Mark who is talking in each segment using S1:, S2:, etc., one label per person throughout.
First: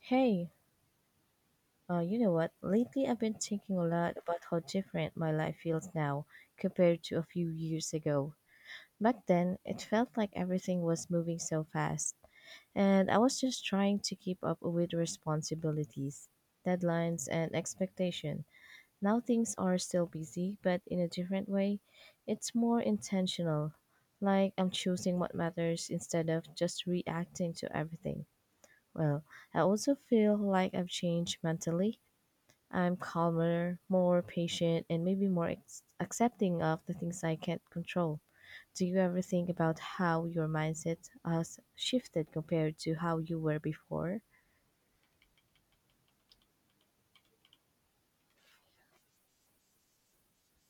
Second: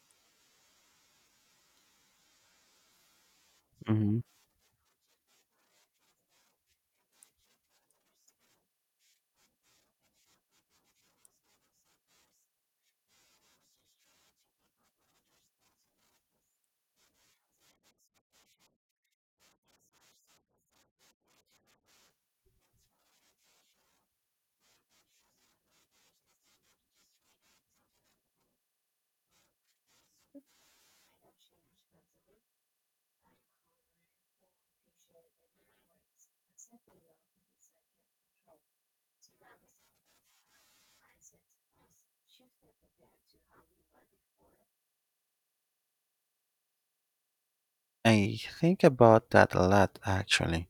S1: Hey, you know what? Lately, I've been thinking a lot
S2: Mhm.
S1: about how different my life feels now compared to a few years ago. Back then, it felt like everything was moving so fast, and I was just trying to keep up with responsibilities, deadlines, and expectation. Now things are still busy, but in a different way. It's more intentional, like I'm choosing what matters instead of just reacting to everything. Well, I also feel like I've changed mentally. I'm calmer, more patient, and maybe more accepting of the things I can't control. Do you ever think about how your mindset has shifted compared to how you were before?
S2: I think about that a lot actually.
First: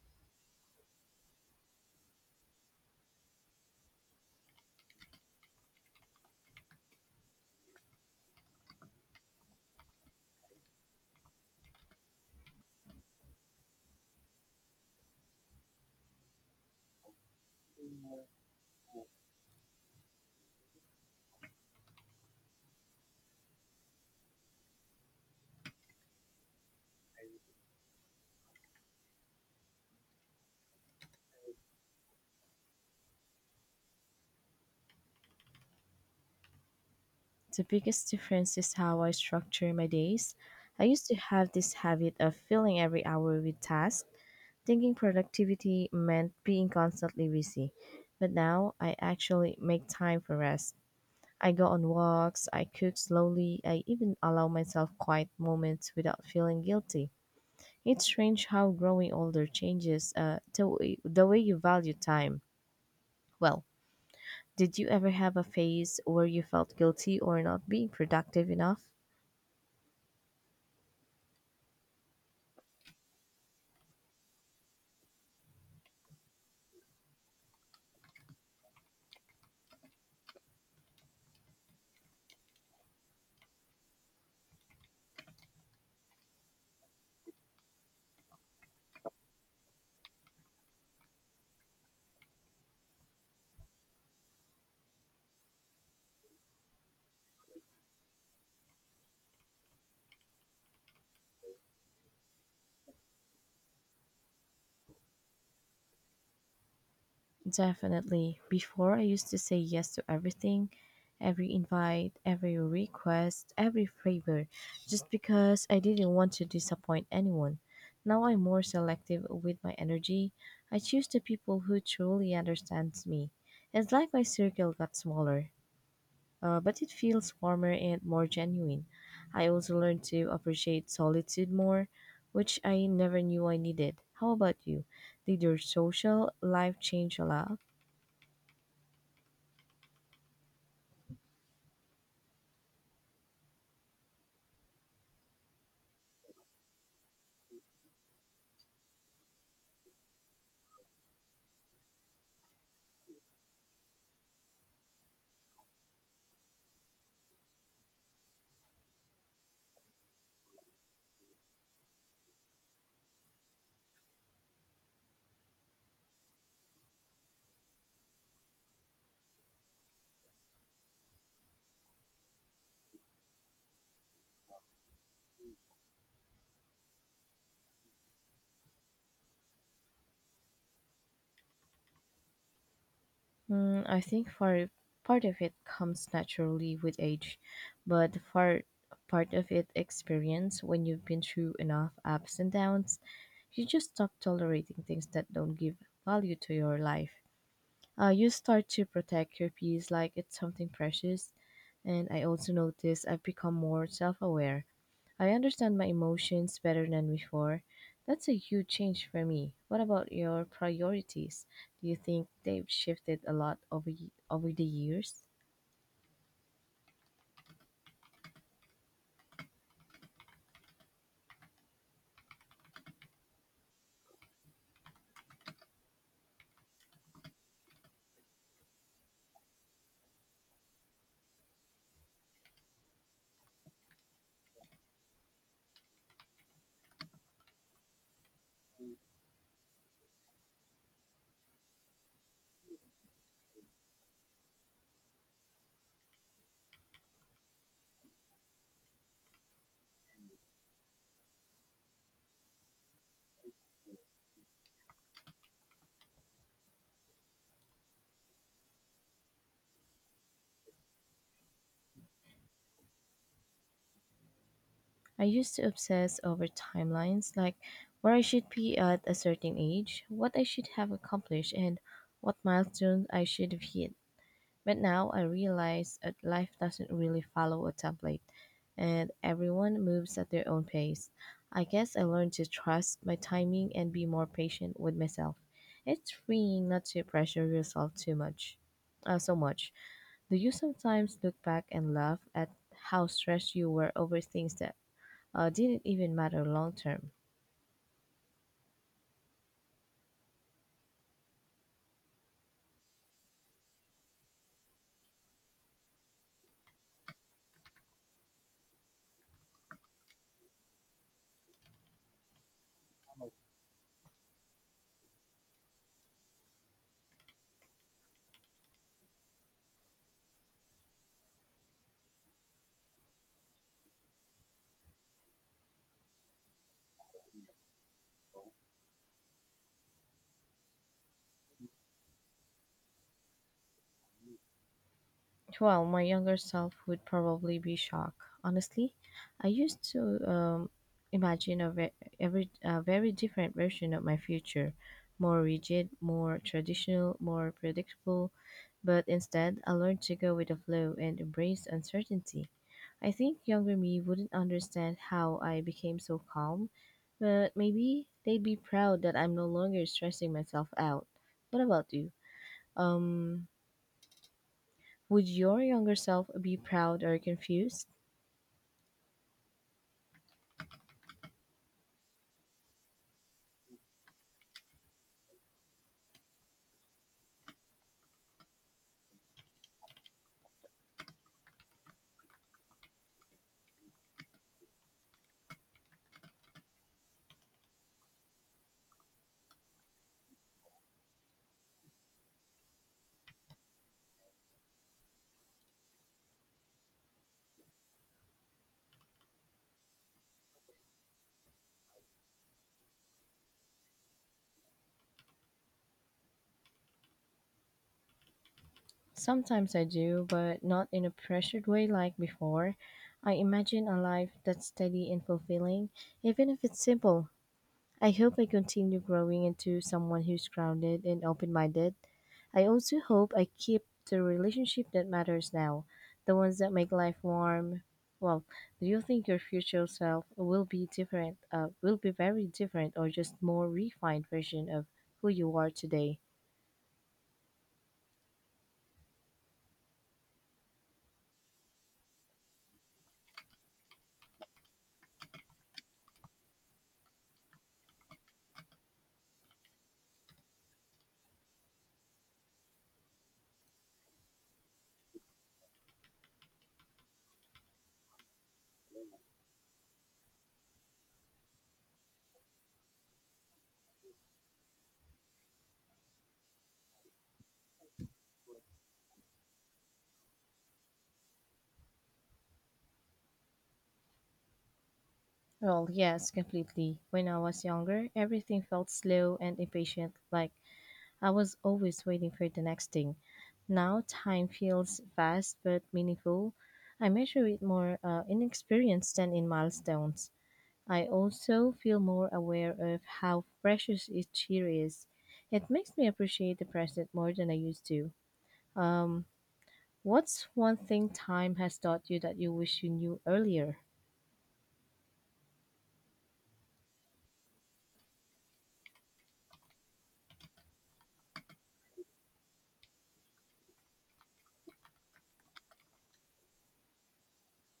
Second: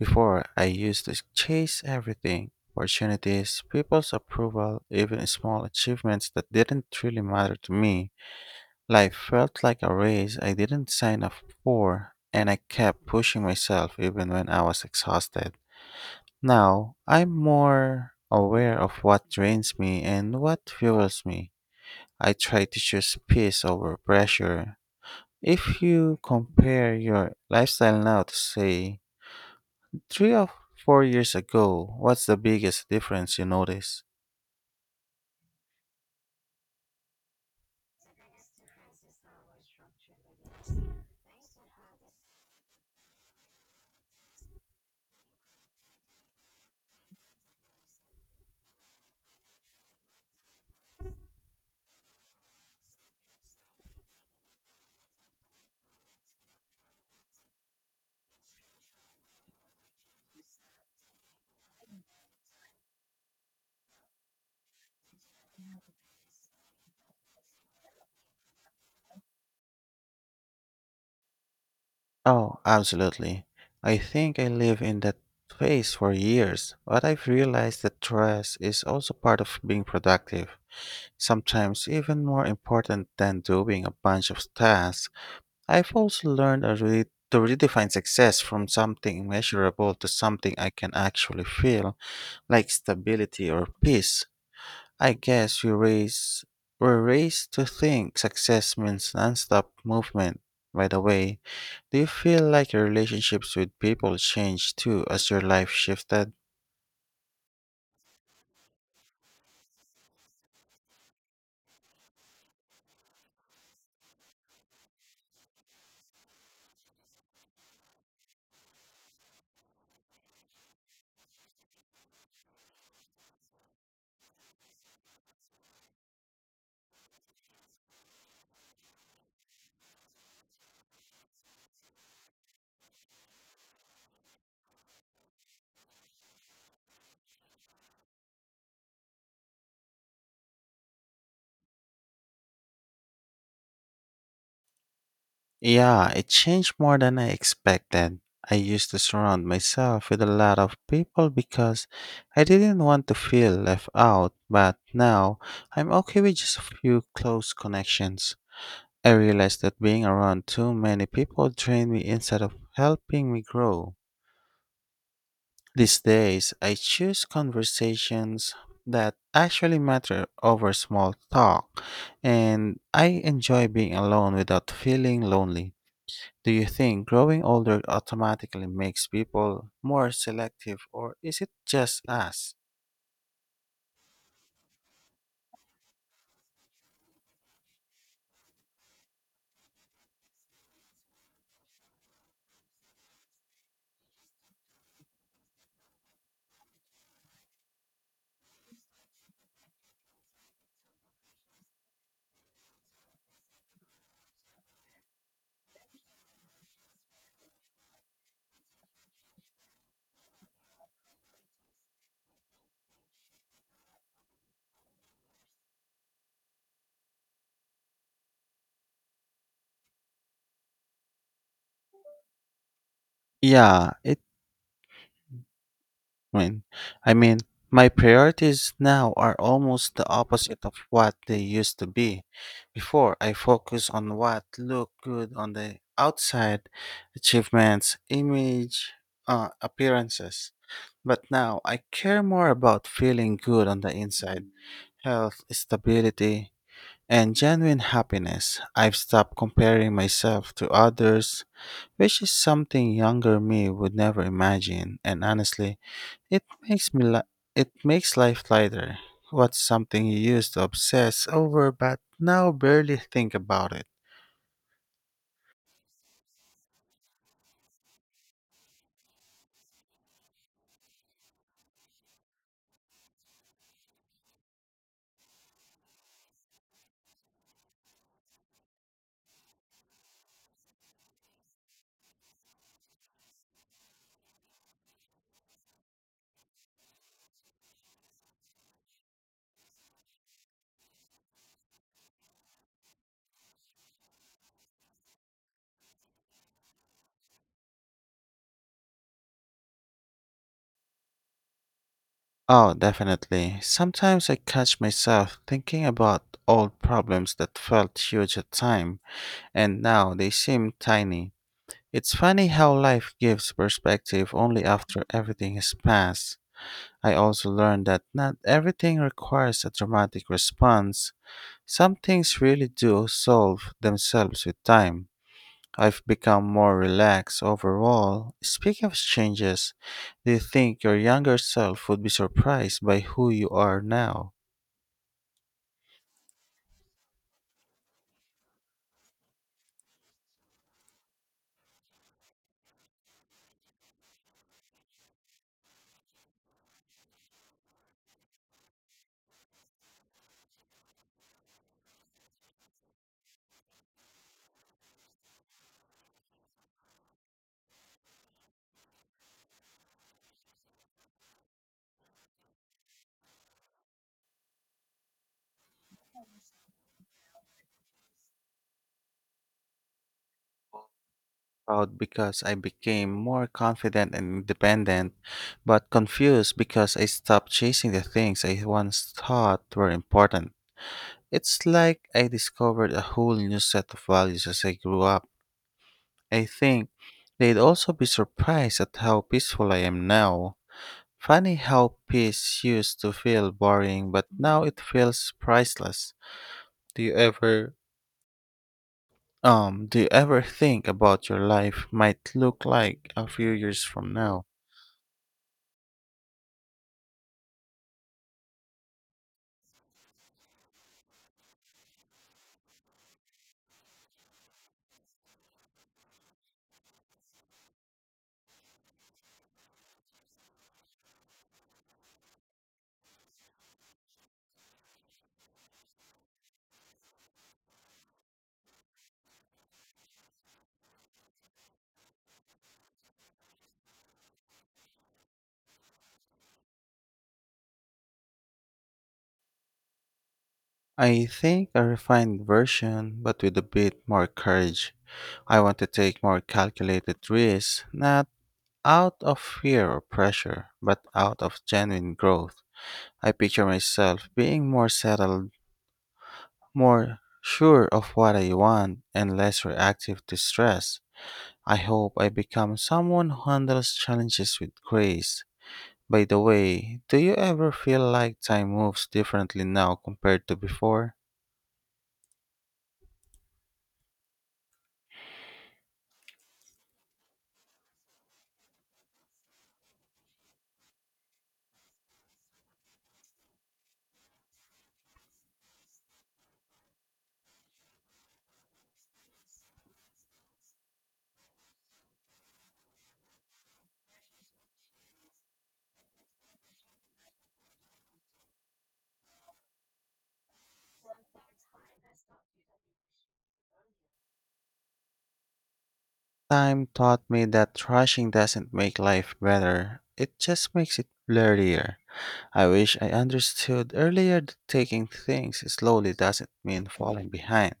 S2: Before, I used to chase everything opportunities, people's approval, even small achievements that didn't really matter to me. Life felt like a race I didn't sign up for, and I kept pushing myself even when I was exhausted. Now, I'm more aware of what drains me and what fuels me. I try to choose peace over pressure. If you compare your lifestyle now to, say, 3 or 4 years ago, what's the biggest difference you notice?
S1: The biggest difference is how I structure my days. I used to have this habit of filling every hour with tasks, thinking productivity meant being constantly busy. But now I actually make time for rest. I go on walks, I cook slowly, I even allow myself quiet moments without feeling guilty. It's strange how growing older changes the way you value time. Well, did you ever have a phase where you felt guilty or not being productive enough?
S2: Oh, absolutely. I think I live in that phase for years, but I've realized that stress is also part of being productive, sometimes even more important than doing a bunch of tasks. I've also learned to redefine success from something measurable to something I can actually feel, like stability or peace. I guess we raise were raised to think success means nonstop movement. By the way, do you feel like your relationships with people changed too as your life shifted?
S1: Definitely. Before, I used to say yes to everything, every invite, every request, every favor, just because I didn't want to disappoint anyone. Now I'm more selective with my energy. I choose the people who truly understands me. It's like my circle got smaller, but it feels warmer and more genuine. I also learned to appreciate solitude more, which I never knew I needed. How about you? Did your social life change a lot?
S2: Yeah, it changed more than I expected. I used to surround myself with a lot of people because I didn't want to feel left out, but now I'm okay with just a few close connections. I realized that being around too many people drained me instead of helping me grow. These days, I choose conversations that actually matter over small talk, and I enjoy being alone without feeling lonely. Do you think growing older automatically makes people more selective, or is it just us?
S1: Mm, I think for part of it comes naturally with age, but for part of it experience when you've been through enough ups and downs, you just stop tolerating things that don't give value to your life. You start to protect your peace like it's something precious, and I also notice I've become more self-aware. I understand my emotions better than before. That's a huge change for me. What about your priorities? Do you think they've shifted a lot over the years?
S2: Yeah, it mean, I mean, my priorities now are almost the opposite of what they used to be. Before, I focus on what look good on the outside, achievements, image, appearances. But now I care more about feeling good on the inside, health, stability, and genuine happiness. I've stopped comparing myself to others, which is something younger me would never imagine. And honestly, it makes me li- it makes life lighter. What's something you used to obsess over but now barely think about it?
S1: I used to obsess over timelines, like where I should be at a certain age, what I should have accomplished, and what milestones I should have hit. But now I realize that life doesn't really follow a template and everyone moves at their own pace. I guess I learned to trust my timing and be more patient with myself. It's freeing not to pressure yourself too much. Uh, so much. Do you sometimes look back and laugh at how stressed you were over things that didn't even matter long term?
S2: Oh, definitely. Sometimes I catch myself thinking about old problems that felt huge at time and now they seem tiny. It's funny how life gives perspective only after everything has passed. I also learned that not everything requires a dramatic response. Some things really do solve themselves with time. I've become more relaxed overall. Speaking of changes, do you think your younger self would be surprised by who you are now?
S1: Well, my younger self would probably be shocked. Honestly, I used to um, imagine a very different version of my future, more rigid, more traditional, more predictable. But instead, I learned to go with the flow and embrace uncertainty. I think younger me wouldn't understand how I became so calm, but maybe they'd be proud that I'm no longer stressing myself out. What about you? Um, would your younger self be proud or confused?
S2: Proud because I became more confident and independent, but confused because I stopped chasing the things I once thought were important. It's like I discovered a whole new set of values as I grew up. I think they'd also be surprised at how peaceful I am now. Funny how peace used to feel boring, but now it feels priceless. Do you ever do you ever think about your life might look like a few years from now?
S1: Sometimes I do, but not in a pressured way like before. I imagine a life that's steady and fulfilling, even if it's simple. I hope I continue growing into someone who's grounded and open minded. I also hope I keep the relationship that matters now, the ones that make life warm. Well, do you think your future self will be different, will be very different, or just more refined version of who you are today?
S2: I think a refined version, but with a bit more courage. I want to take more calculated risks, not out of fear or pressure, but out of genuine growth. I picture myself being more settled, more sure of what I want, and less reactive to stress. I hope I become someone who handles challenges with grace. By the way, do you ever feel like time moves differently now compared to before?
S1: Well, yes, completely. When I was younger, everything felt slow and impatient, like I was always waiting for the next thing. Now, time feels fast but meaningful. I measure it more in experience than in milestones. I also feel more aware of how precious each year is. It makes me appreciate the present more than I used to. Um, what's one thing time has taught you that you wish you knew earlier?
S2: Time taught me that rushing doesn't make life better, it just makes it blurrier. I wish I understood earlier that taking things slowly doesn't mean falling behind.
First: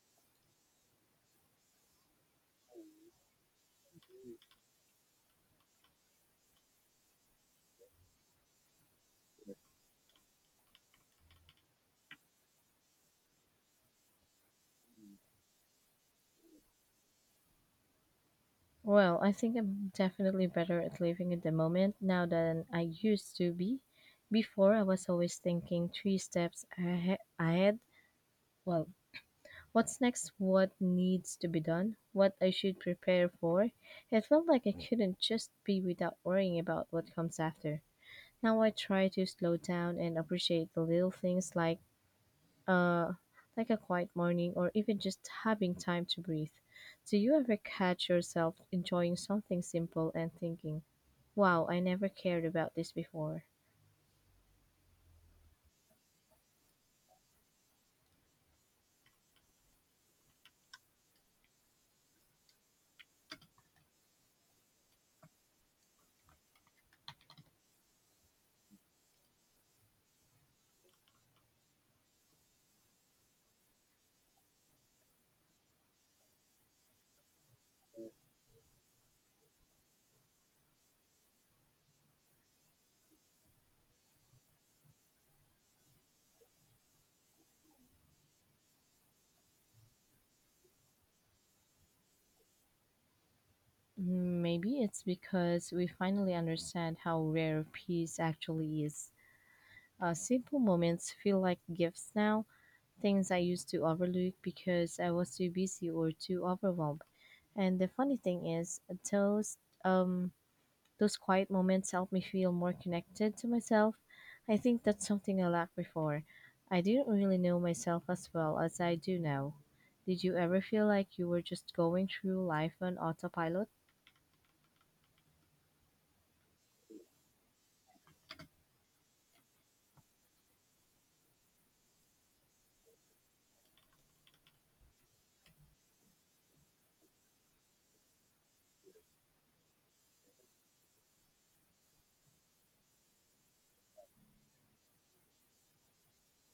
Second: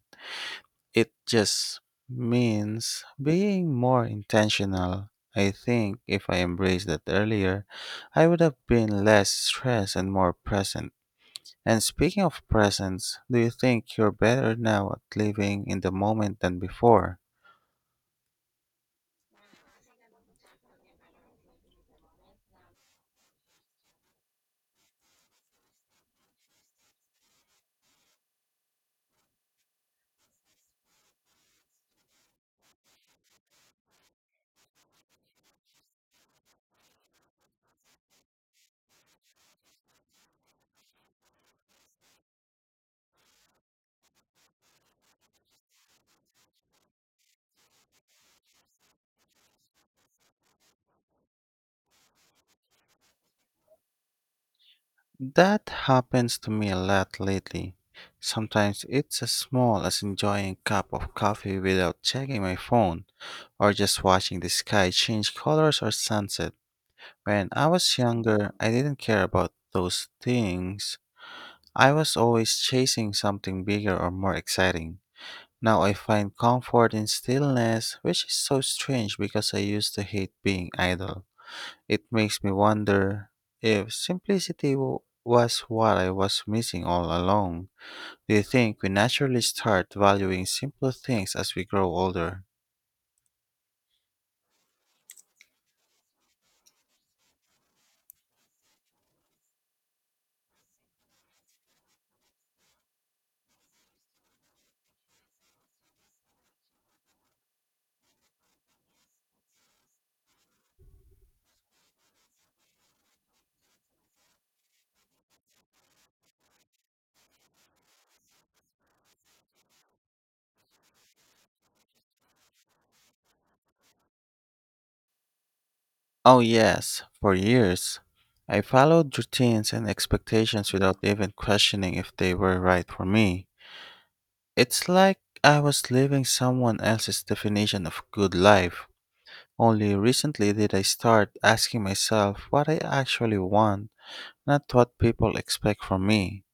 S2: It just means being more intentional. I think if I embraced that earlier, I would have been less stressed and more present. And speaking of presence, do you think you're better now at living in the moment than before?
S1: Well, I think I'm definitely better at living in the moment now than I used to be. Before, I was always thinking three steps ahead. Well, what's next? What needs to be done? What I should prepare for? It felt like I couldn't just be without worrying about what comes after. Now I try to slow down and appreciate the little things uh, like a quiet morning or even just having time to breathe. Do you ever catch yourself enjoying something simple and thinking, wow, I never cared about this before?
S2: That happens to me a lot lately. Sometimes it's as small as enjoying a cup of coffee without checking my phone, or just watching the sky change colors or sunsets. When I was younger, I didn't care about those things. I was always chasing something bigger or more exciting. Now I find comfort in stillness, which is so strange because I used to hate being idle. It makes me wonder if simplicity w- was what I was missing all along. Do you think we naturally start valuing simple things as we grow older?
S1: Mm, maybe it's because we finally understand how rare peace actually is. Simple moments feel like gifts now, things I used to overlook because I was too busy or too overwhelmed. And the funny thing is, those um, those quiet moments help me feel more connected to myself. I think that's something I lacked before. I didn't really know myself as well as I do now. Did you ever feel like you were just going through life on autopilot?
S2: Oh, yes, for years. I followed routines and expectations without even questioning if they were right for me. It's like I was living someone else's definition of good life. Only recently did I start asking myself what I actually want, not what people expect from me.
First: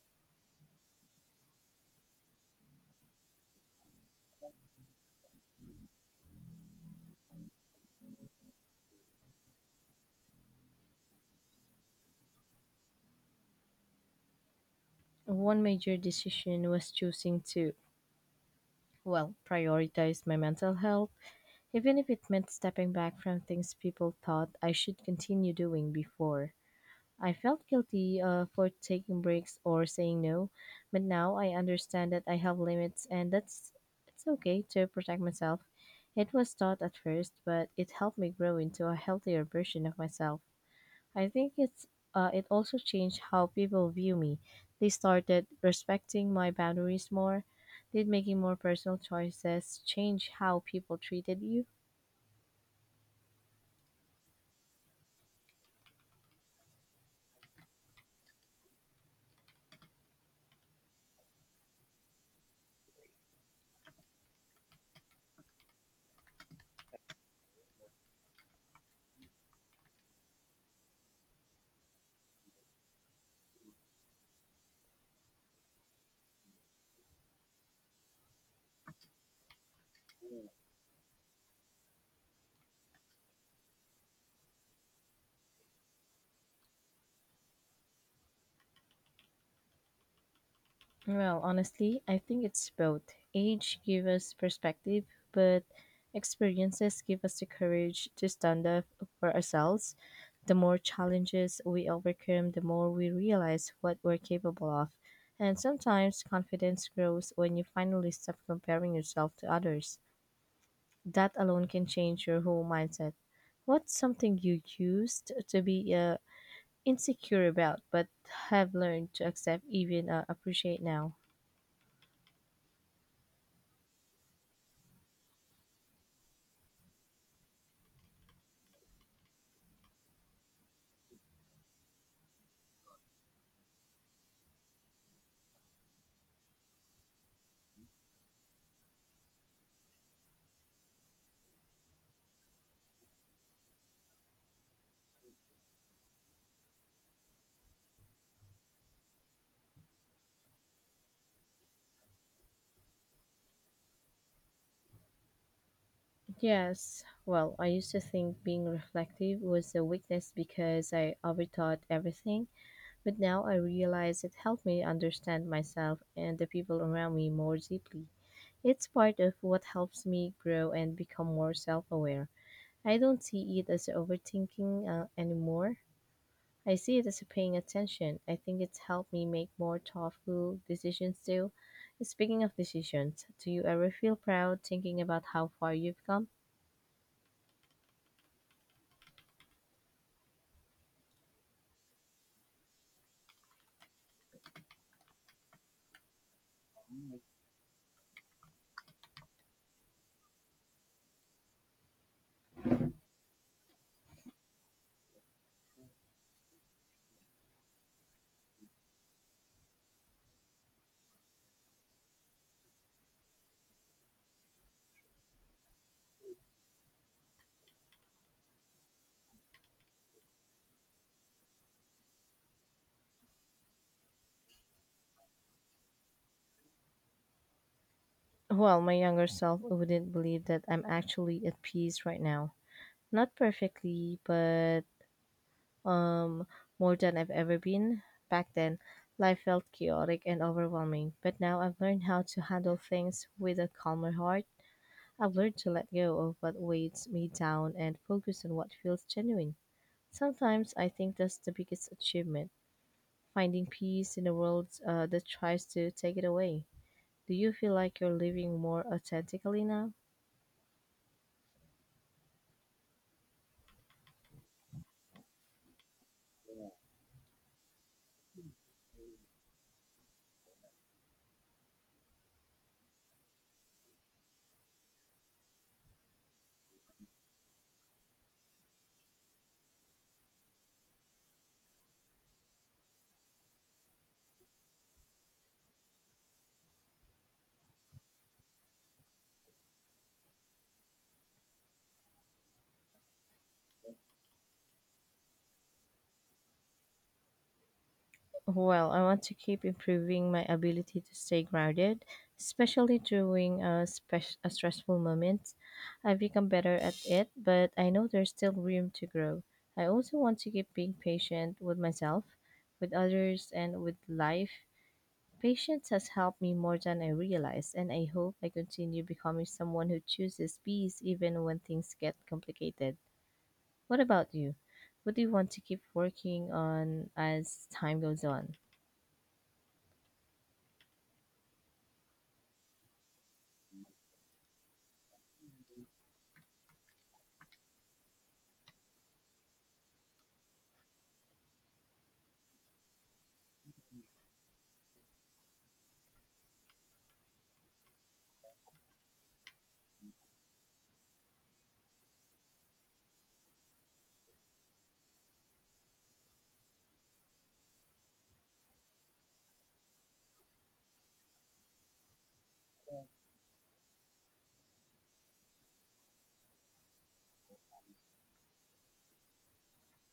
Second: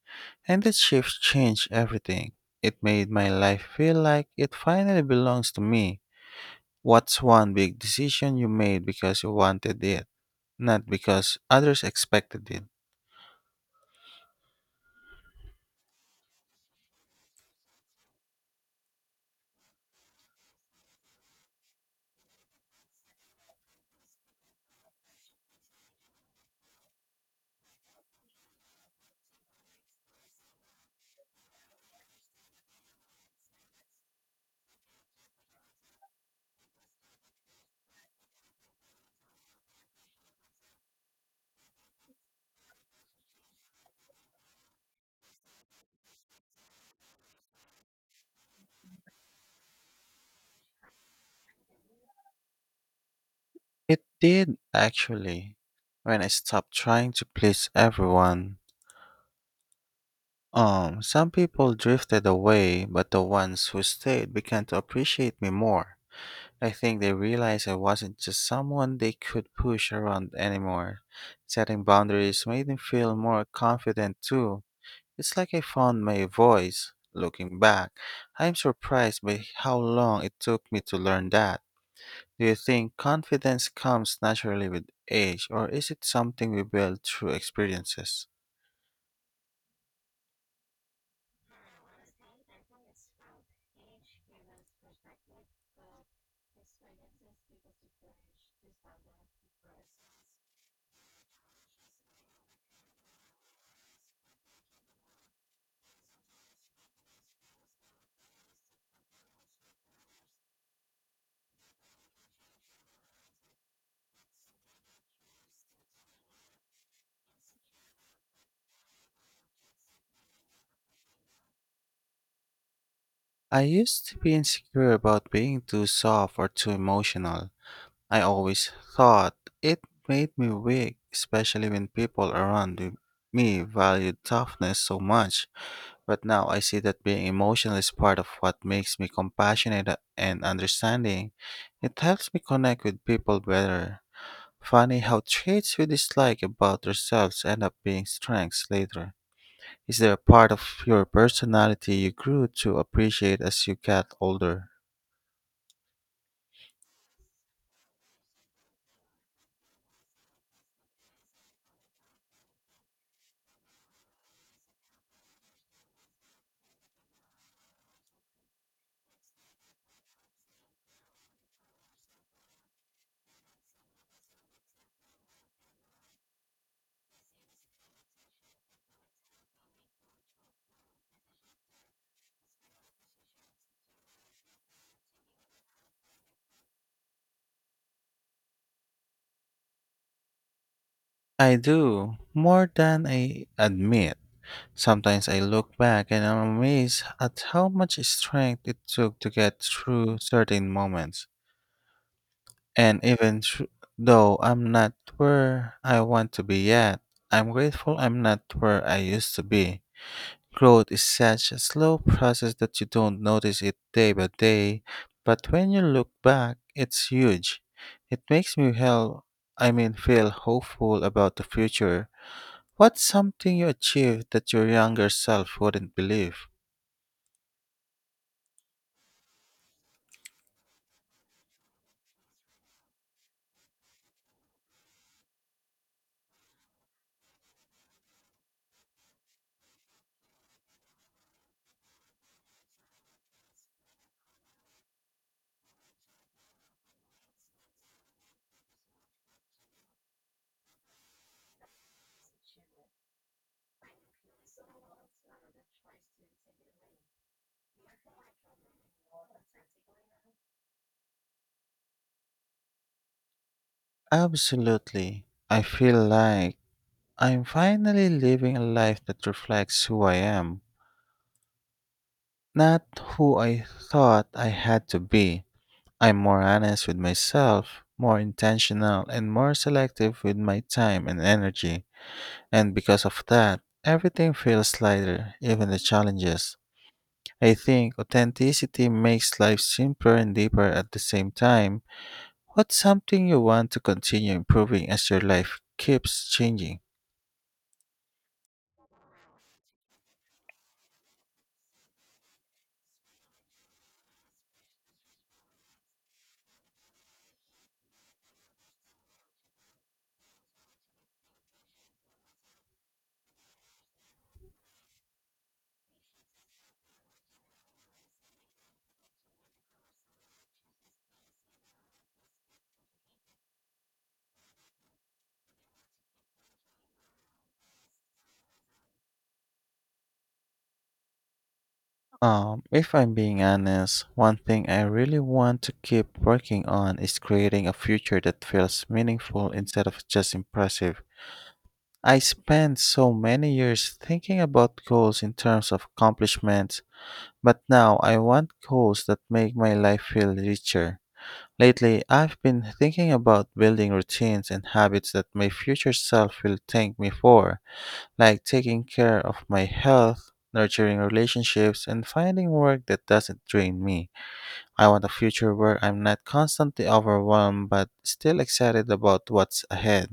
S2: And this shift changed everything. It made my life feel like it finally belongs to me. What's one big decision you made because you wanted it, not because others expected it?
S1: One major decision was choosing to, well, prioritize my mental health, even if it meant stepping back from things people thought I should continue doing before. I felt guilty for taking breaks or saying no, but now I understand that I have limits and that's it's okay to protect myself. It was taught at first, but it helped me grow into a healthier version of myself. I think it also changed how people view me. They started respecting my boundaries more. Did making more personal choices change how people treated you?
S2: It did actually. When I stopped trying to please everyone, some people drifted away, but the ones who stayed began to appreciate me more. I think they realized I wasn't just someone they could push around anymore. Setting boundaries made me feel more confident too. It's like I found my voice. Looking back, I am surprised by how long it took me to learn that. Do you think confidence comes naturally with age, or is it something we build through experiences?
S1: Well, honestly, I think it's both. Age gives us perspective, but experiences give us the courage to stand up for ourselves. The more challenges we overcome, the more we realize what we're capable of. And sometimes confidence grows when you finally stop comparing yourself to others. That alone can change your whole mindset. What's something you used to be insecure about but have learned to accept, even appreciate now?
S2: I used to be insecure about being too soft or too emotional. I always thought it made me weak, especially when me valued toughness so much. But now I see that being emotional is part of what makes me compassionate and understanding. It helps me connect with people better. Funny how traits we dislike about ourselves end up being strengths later. Is there a part of your personality you grew to appreciate as you got older?
S1: Yes, well, I used to think being reflective was a weakness because I overthought everything, but now I realize it helped me understand myself and the people around me more deeply. It's part of what helps me grow and become more self aware. I don't see it as overthinking anymore. I see it as paying attention. I think it's helped me make more thoughtful decisions too. Speaking of decisions, do you ever feel proud thinking about how far you've come?
S2: I do, more than I admit. Sometimes I look back and I'm amazed at how much strength it took to get through certain moments. And though I'm not where I want to be yet, I'm grateful I'm not where I used to be. Growth is such a slow process that you don't notice it day by day, but when you look back, it's huge. It makes me hell I mean feel hopeful about the future. What's something you achieved that your younger self wouldn't believe?
S1: Well, my younger self wouldn't believe that I'm actually at peace right now. Not perfectly, but um more than I've ever been. Back then, life felt chaotic and overwhelming, but now I've learned how to handle things with a calmer heart. I've learned to let go of what weighs me down and focus on what feels genuine. Sometimes I think that's the biggest achievement, finding peace in a world that tries to take it away. Do you feel like you're living more authentically now?
S2: Absolutely. I feel like I'm finally living a life that reflects who I am, not who I thought I had to be. I'm more honest with myself, more intentional, and more selective with my time and energy. And because of that, everything feels lighter, even the challenges. I think authenticity makes life simpler and deeper at the same time. What's something you want to continue improving as your life keeps changing?
S1: Well, I want to keep improving my ability to stay grounded, especially during a stressful moments. I've become better at it, but I know there's still room to grow. I also want to keep being patient with myself, with others, and with life. Patience has helped me more than I realized, and I hope I continue becoming someone who chooses peace even when things get complicated. What about you? What do you want to keep working on as time goes on?
S2: If I'm being honest, one thing I really want to keep working on is creating a future that feels meaningful instead of just impressive. I spent so many years thinking about goals in terms of accomplishments, but now I want goals that make my life feel richer. Lately, I've been thinking about building routines and habits that my future self will thank me for, like taking care of my health, nurturing relationships, and finding work that doesn't drain me. I want a future where I'm not constantly overwhelmed but still excited about what's ahead.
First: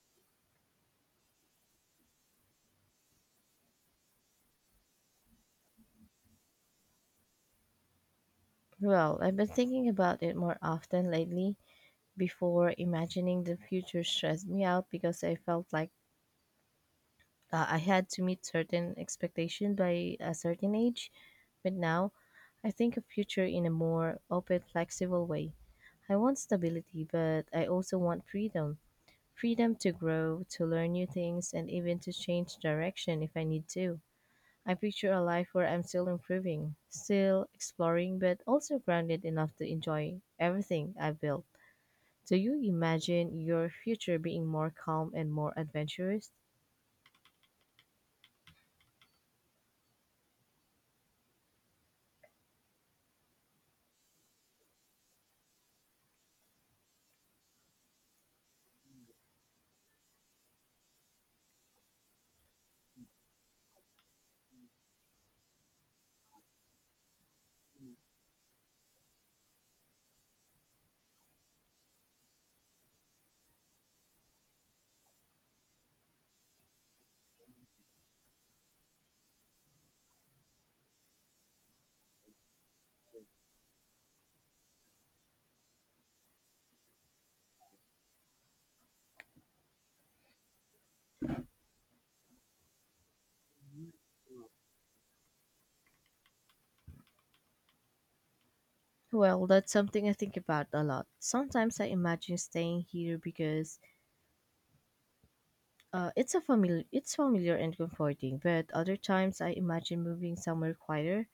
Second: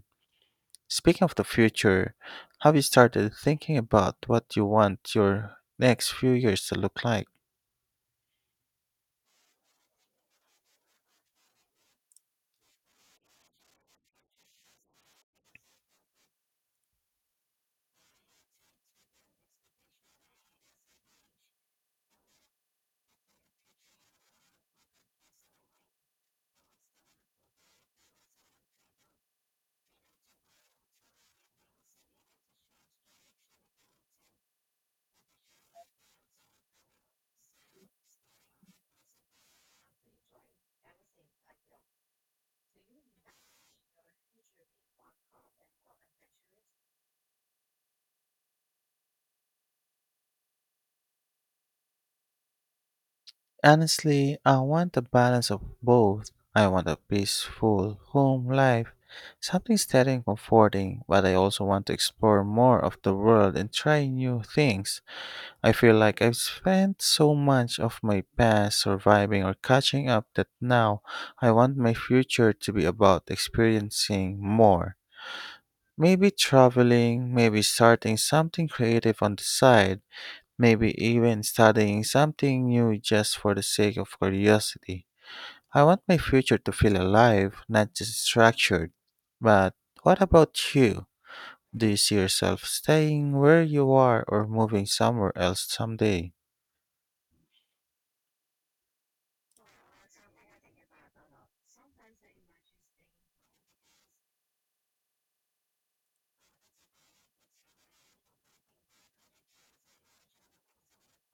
S2: Speaking of the future, have you started thinking about what you want your next few years to look like?
S1: Well, I've been thinking about it more often lately. Before imagining the future stressed me out because I felt like I had to meet certain expectation by a certain age. But now I think of future in a more open, flexible way. I want stability, but I also want freedom. Freedom to grow, to learn new things, and even to change direction if I need to. I picture a life where I'm still improving, still exploring, but also grounded enough to enjoy everything I've built. Do you imagine your future being more calm and more adventurous?
S2: Honestly, I want a balance of both. I want a peaceful home life, something steady and comforting, but I also want to explore more of the world and try new things. I feel like I've spent so much of my past surviving or catching up that now I want my future to be about experiencing more. Maybe traveling, maybe starting something creative on the side. Maybe even studying something new just for the sake of curiosity. I want my future to feel alive, not just structured. But what about you? Do you see yourself staying where you are or moving somewhere else someday?
S1: Well, that's something I think about a lot. Sometimes I imagine staying here because it's familiar and comforting. But other times I imagine moving somewhere quieter,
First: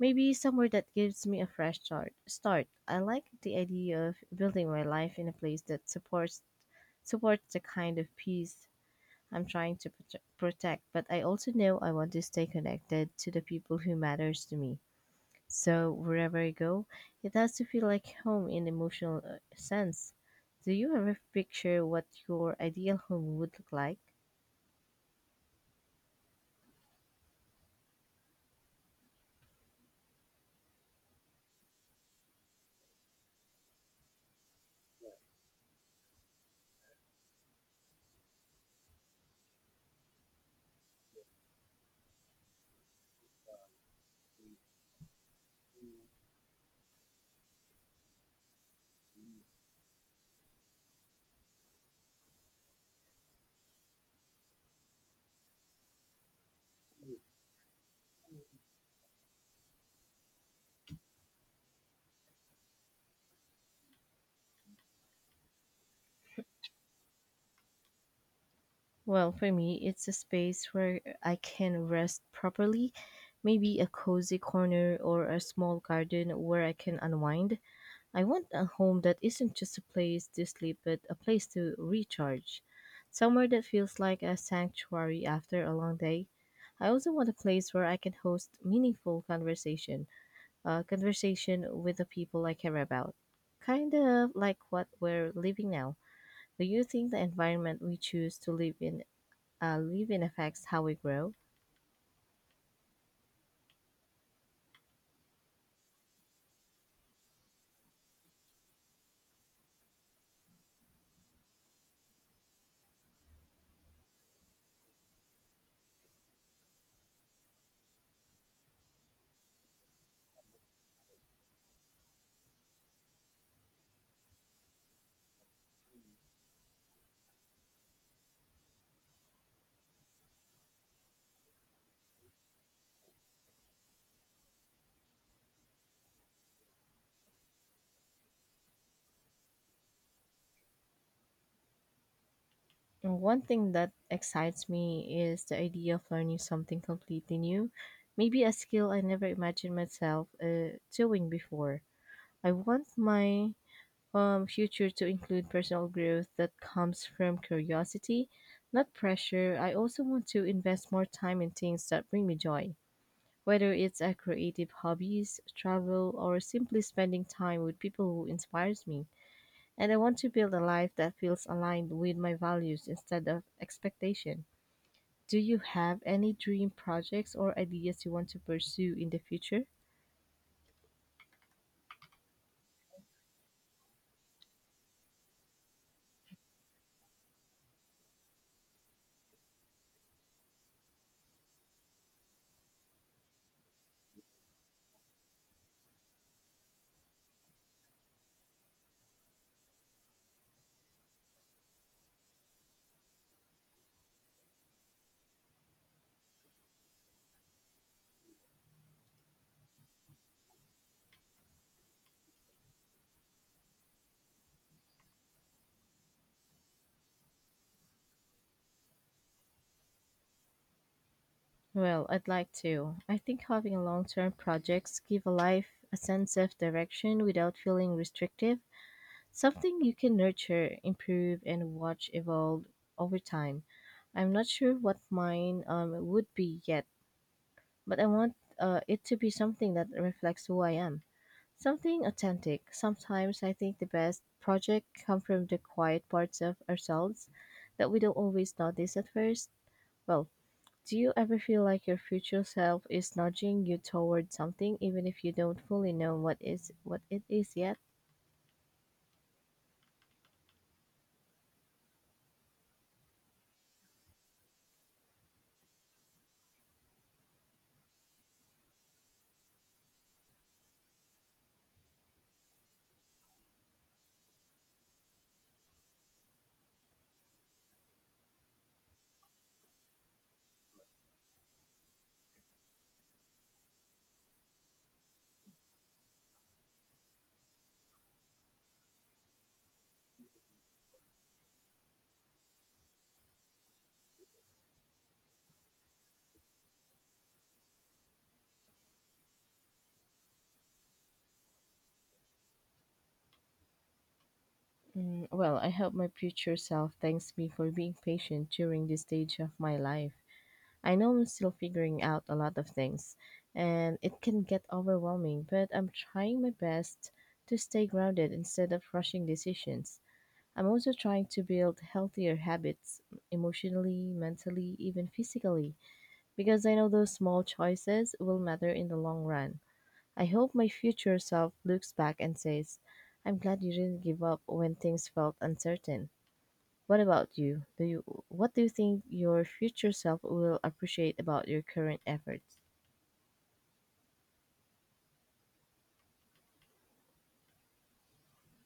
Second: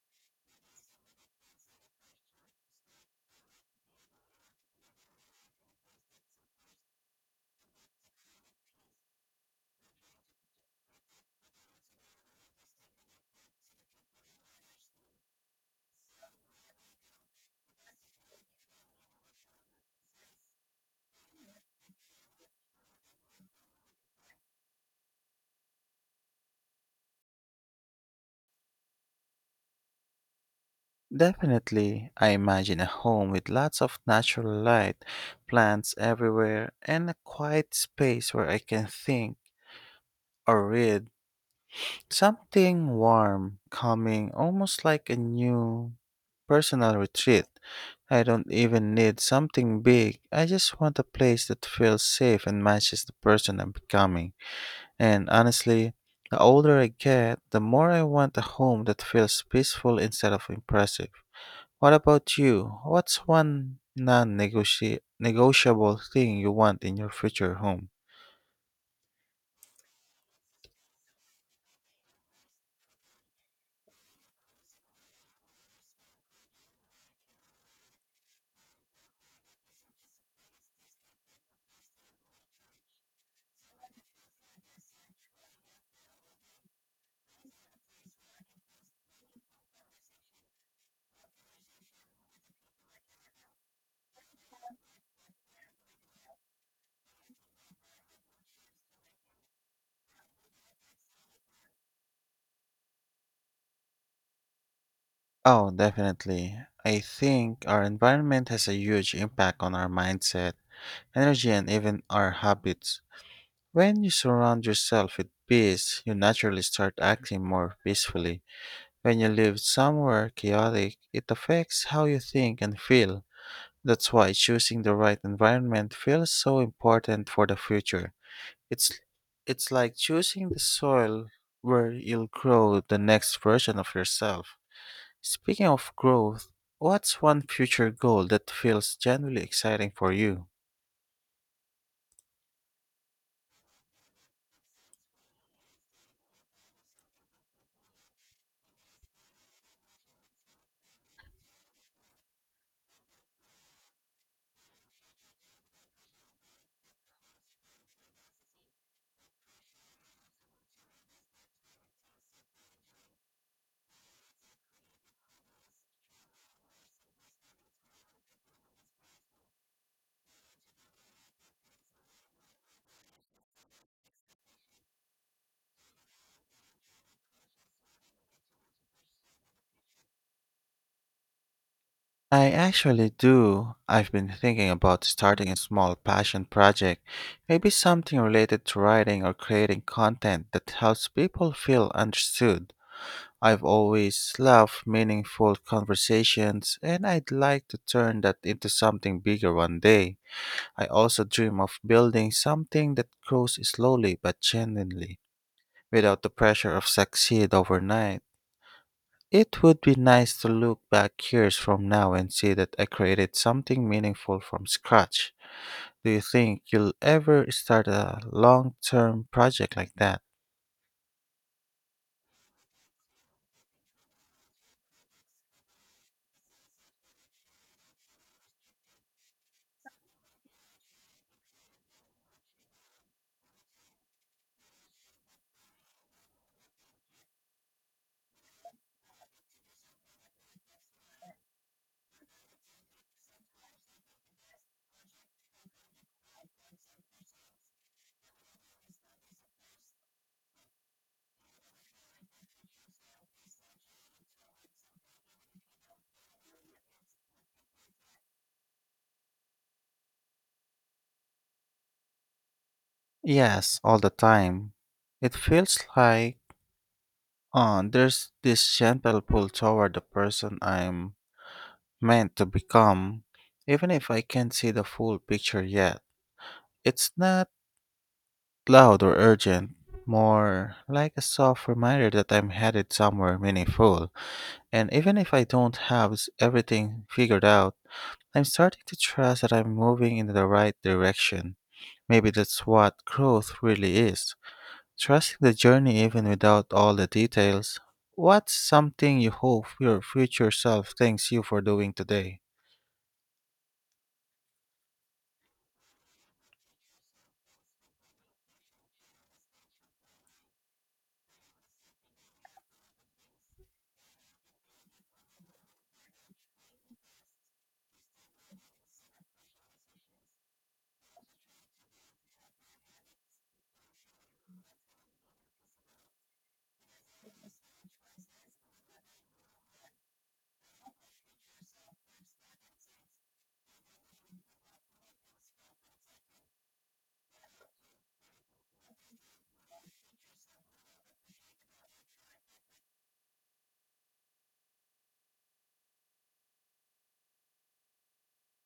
S1: maybe somewhere that gives me a fresh start. I like the idea of building my life in a place that supports the kind of peace I'm trying to protect. But I also know I want to stay connected to the people who matters to me. So wherever I go, it has to feel like home in emotional sense. Do you ever picture what your ideal home would look like?
S2: Definitely, I imagine a home with lots of natural light, plants everywhere, and a quiet space where I can think or read. Something warm, calming, almost like a new personal retreat. I don't even need something big. I just want a place that feels safe and matches the person I'm becoming. And honestly, the older I get, the more I want a home that feels peaceful instead of impressive. What about you? What's one non negotiable thing you want in your future home?
S1: Well, for me, it's a space where I can rest properly, maybe a cozy corner or a small garden where I can unwind. I want a home that isn't just a place to sleep, but a place to recharge. Somewhere that feels like a sanctuary after a long day. I also want a place where I can host meaningful conversation with the people I care about. Kind of like what we're living now. Do you think the environment we choose to live in affects how we grow?
S2: Oh, definitely. I think our environment has a huge impact on our mindset, energy, and even our habits. When you surround yourself with peace, you naturally start acting more peacefully. When you live somewhere chaotic, it affects how you think and feel. That's why choosing the right environment feels so important for the future. It's it's like choosing the soil where you'll grow the next version of yourself. Speaking of growth, what's one future goal that feels genuinely exciting for you?
S1: And One thing that excites me is the idea of learning something completely new, maybe a skill I never imagined myself doing before. I want my future to include personal growth that comes from curiosity, not pressure. I also want to invest more time in things that bring me joy. Whether it's a creative hobbies, travel, or simply spending time with people who inspires me. And I want to build a life that feels aligned with my values instead of expectation. Do you have any dream projects or ideas you want to pursue in the future?
S2: I actually do. I've been thinking about starting a small passion project, maybe something related to writing or creating content that helps people feel understood. I've always loved meaningful conversations, and I'd like to turn that into something bigger one day. I also dream of building something that grows slowly but genuinely without the pressure of succeed overnight. It would be nice to look back years from now and see that I created something meaningful from scratch. Do you think you'll ever start a long term project like that?
S1: Well, I'd like to. I think having long-term projects give a life a sense of direction without feeling restrictive. Something you can nurture, improve, and watch evolve over time. I'm not sure what mine would be yet, but I want it to be something that reflects who I am. Something authentic. Sometimes I think the best projects come from the quiet parts of ourselves that we don't always notice at first. Well, do you ever feel like your future self is nudging you toward something even if you don't fully know what it is yet?
S2: Yes, all the time. It feels like there's this gentle pull toward the person I'm meant to become, even if I can't see the full picture yet. It's not loud or urgent, more like a soft reminder that I'm headed somewhere meaningful. And even if I don't have everything figured out, I'm starting to trust that I'm moving in the right direction. Maybe that's what growth really is, trusting the journey even without all the details. What's something you hope your future self thanks you for doing today?
S1: Well, I hope my future self thanks me for being patient during this stage of my life. I know I'm still figuring out a lot of things, and it can get overwhelming, but I'm trying my best to stay grounded instead of rushing decisions. I'm also trying to build healthier habits emotionally, mentally, even physically, because I know those small choices will matter in the long run. I hope my future self looks back and says, I'm glad you didn't give up when things felt uncertain. What about you? Do you what do you think your future self will appreciate about your current efforts?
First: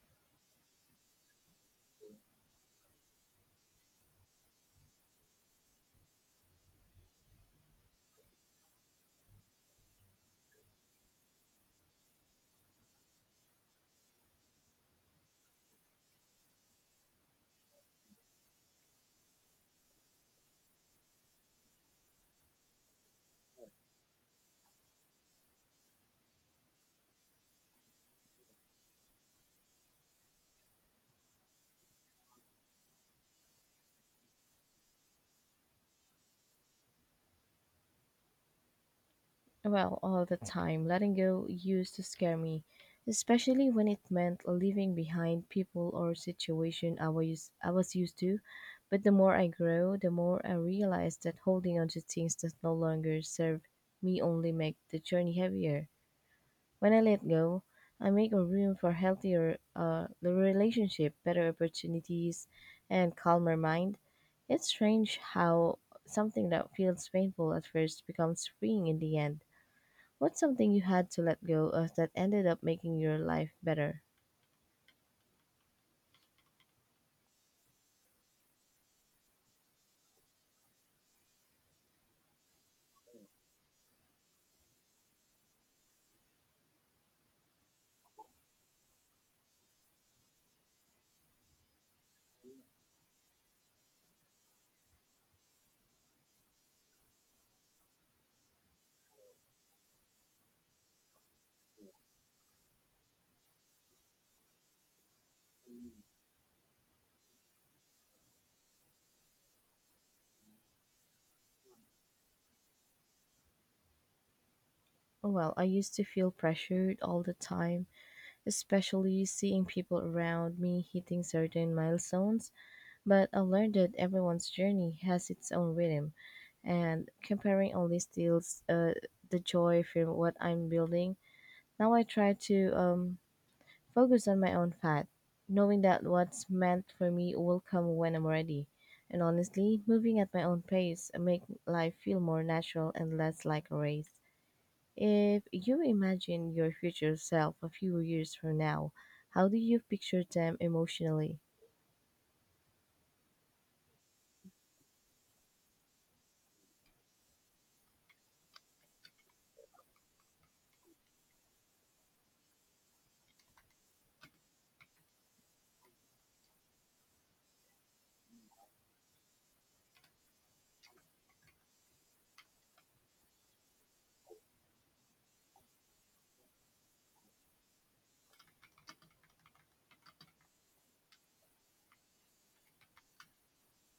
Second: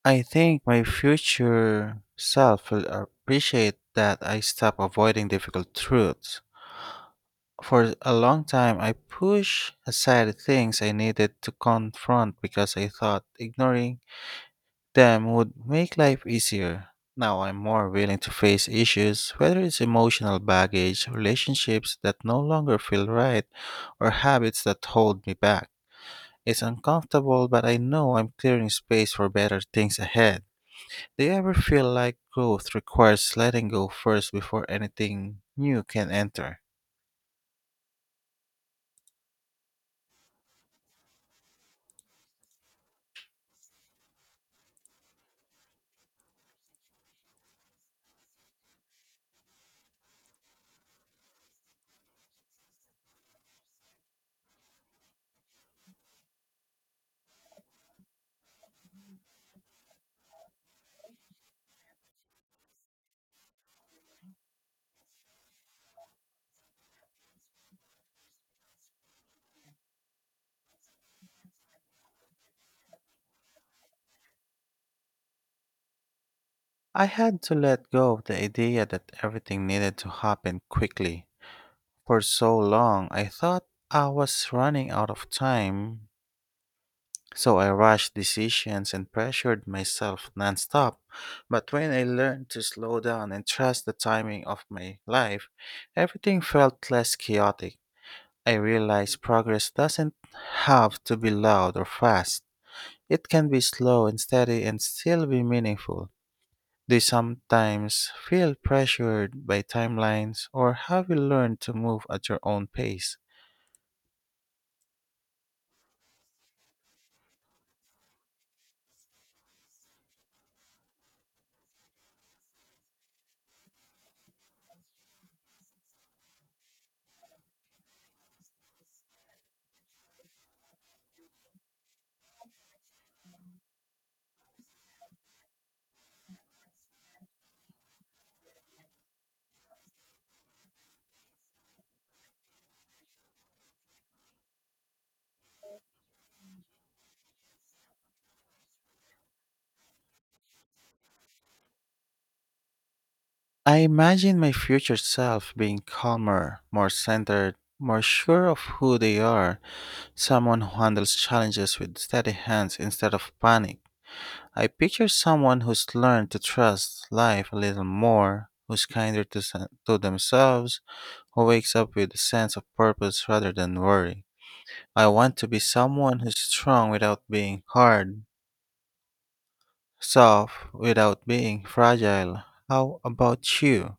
S2: I think my future self will appreciate that I stop avoiding difficult truths. For a long time, I pushed aside things I needed to confront because I thought ignoring them would make life easier. Now I'm more willing to face issues, whether it's emotional baggage, relationships that no longer feel right, or habits that hold me back. It's uncomfortable, but I know I'm clearing space for better things ahead. Do you ever feel like growth requires letting go first before anything new can enter?
S1: Well, all the time, letting go used to scare me, especially when it meant leaving behind people or situation I was used to. But the more I grow, the more I realize that holding on to things that no longer serve me only make the journey heavier. When I let go, I make a room for healthier the relationship, better opportunities, and calmer mind. It's strange how something that feels painful at first becomes freeing in the end. What's something you had to let go of that ended up making your life better?
S2: I had to let go of the idea that everything needed to happen quickly. For so long, I thought I was running out of time, so I rushed decisions and pressured myself nonstop. But when I learned to slow down and trust the timing of my life, everything felt less chaotic. I realized progress doesn't have to be loud or fast. It can be slow and steady and still be meaningful. They sometimes feel pressured by timelines or have you learn to move at your own pace.
S1: Oh, well, I used to feel pressured all the time, especially seeing people around me hitting certain milestones. But I learned that everyone's journey has its own rhythm, and comparing only steals the joy from what I'm building. Now I try to focus on my own path, knowing that what's meant for me will come when I'm ready. And honestly, moving at my own pace make life feel more natural and less like a race. If you imagine your future self a few years from now, how do you picture them emotionally?
S2: I imagine my future self being calmer, more centered, more sure of who they are, someone who handles challenges with steady hands instead of panic. I picture someone who's learned to trust life a little more, who's kinder to, se- to themselves, who wakes up with a sense of purpose rather than worry. I want to be someone who's strong without being hard, soft without being fragile. How about you?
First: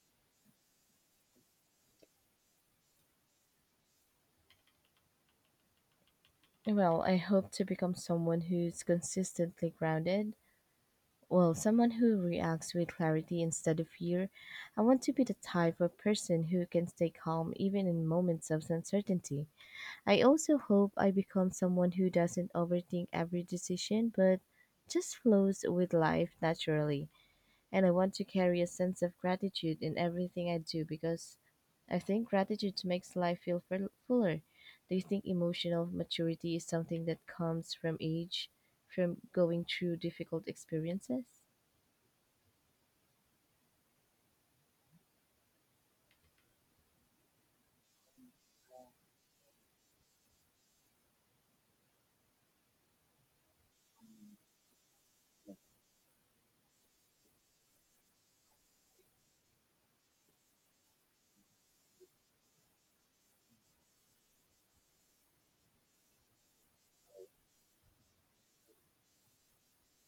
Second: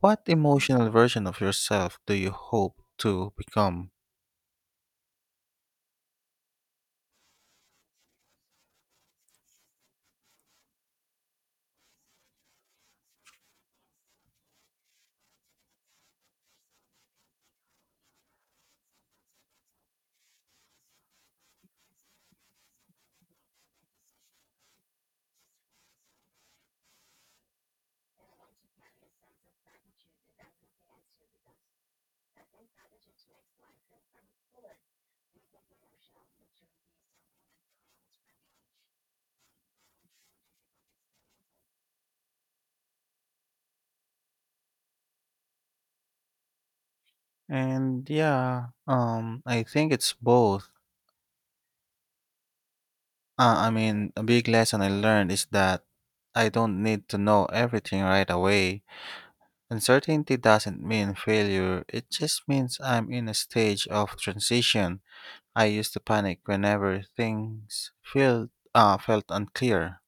S2: What emotional version of yourself do you hope to become?
S1: Well, I hope to become someone who's consistently grounded. Well, someone who reacts with clarity instead of fear. I want to be the type of person who can stay calm even in moments of uncertainty. I also hope I become someone who doesn't overthink every decision but just flows with life naturally. And I want to carry a sense of gratitude in everything I do because I think gratitude makes life feel fuller. Do you think emotional maturity is something that comes from age, from going through difficult experiences?
S2: And yeah, I think it's both. I mean, a big lesson I learned is that I don't need to know everything right away. Uncertainty doesn't mean failure, it just means I'm in a stage of transition. I used to panic whenever things felt unclear.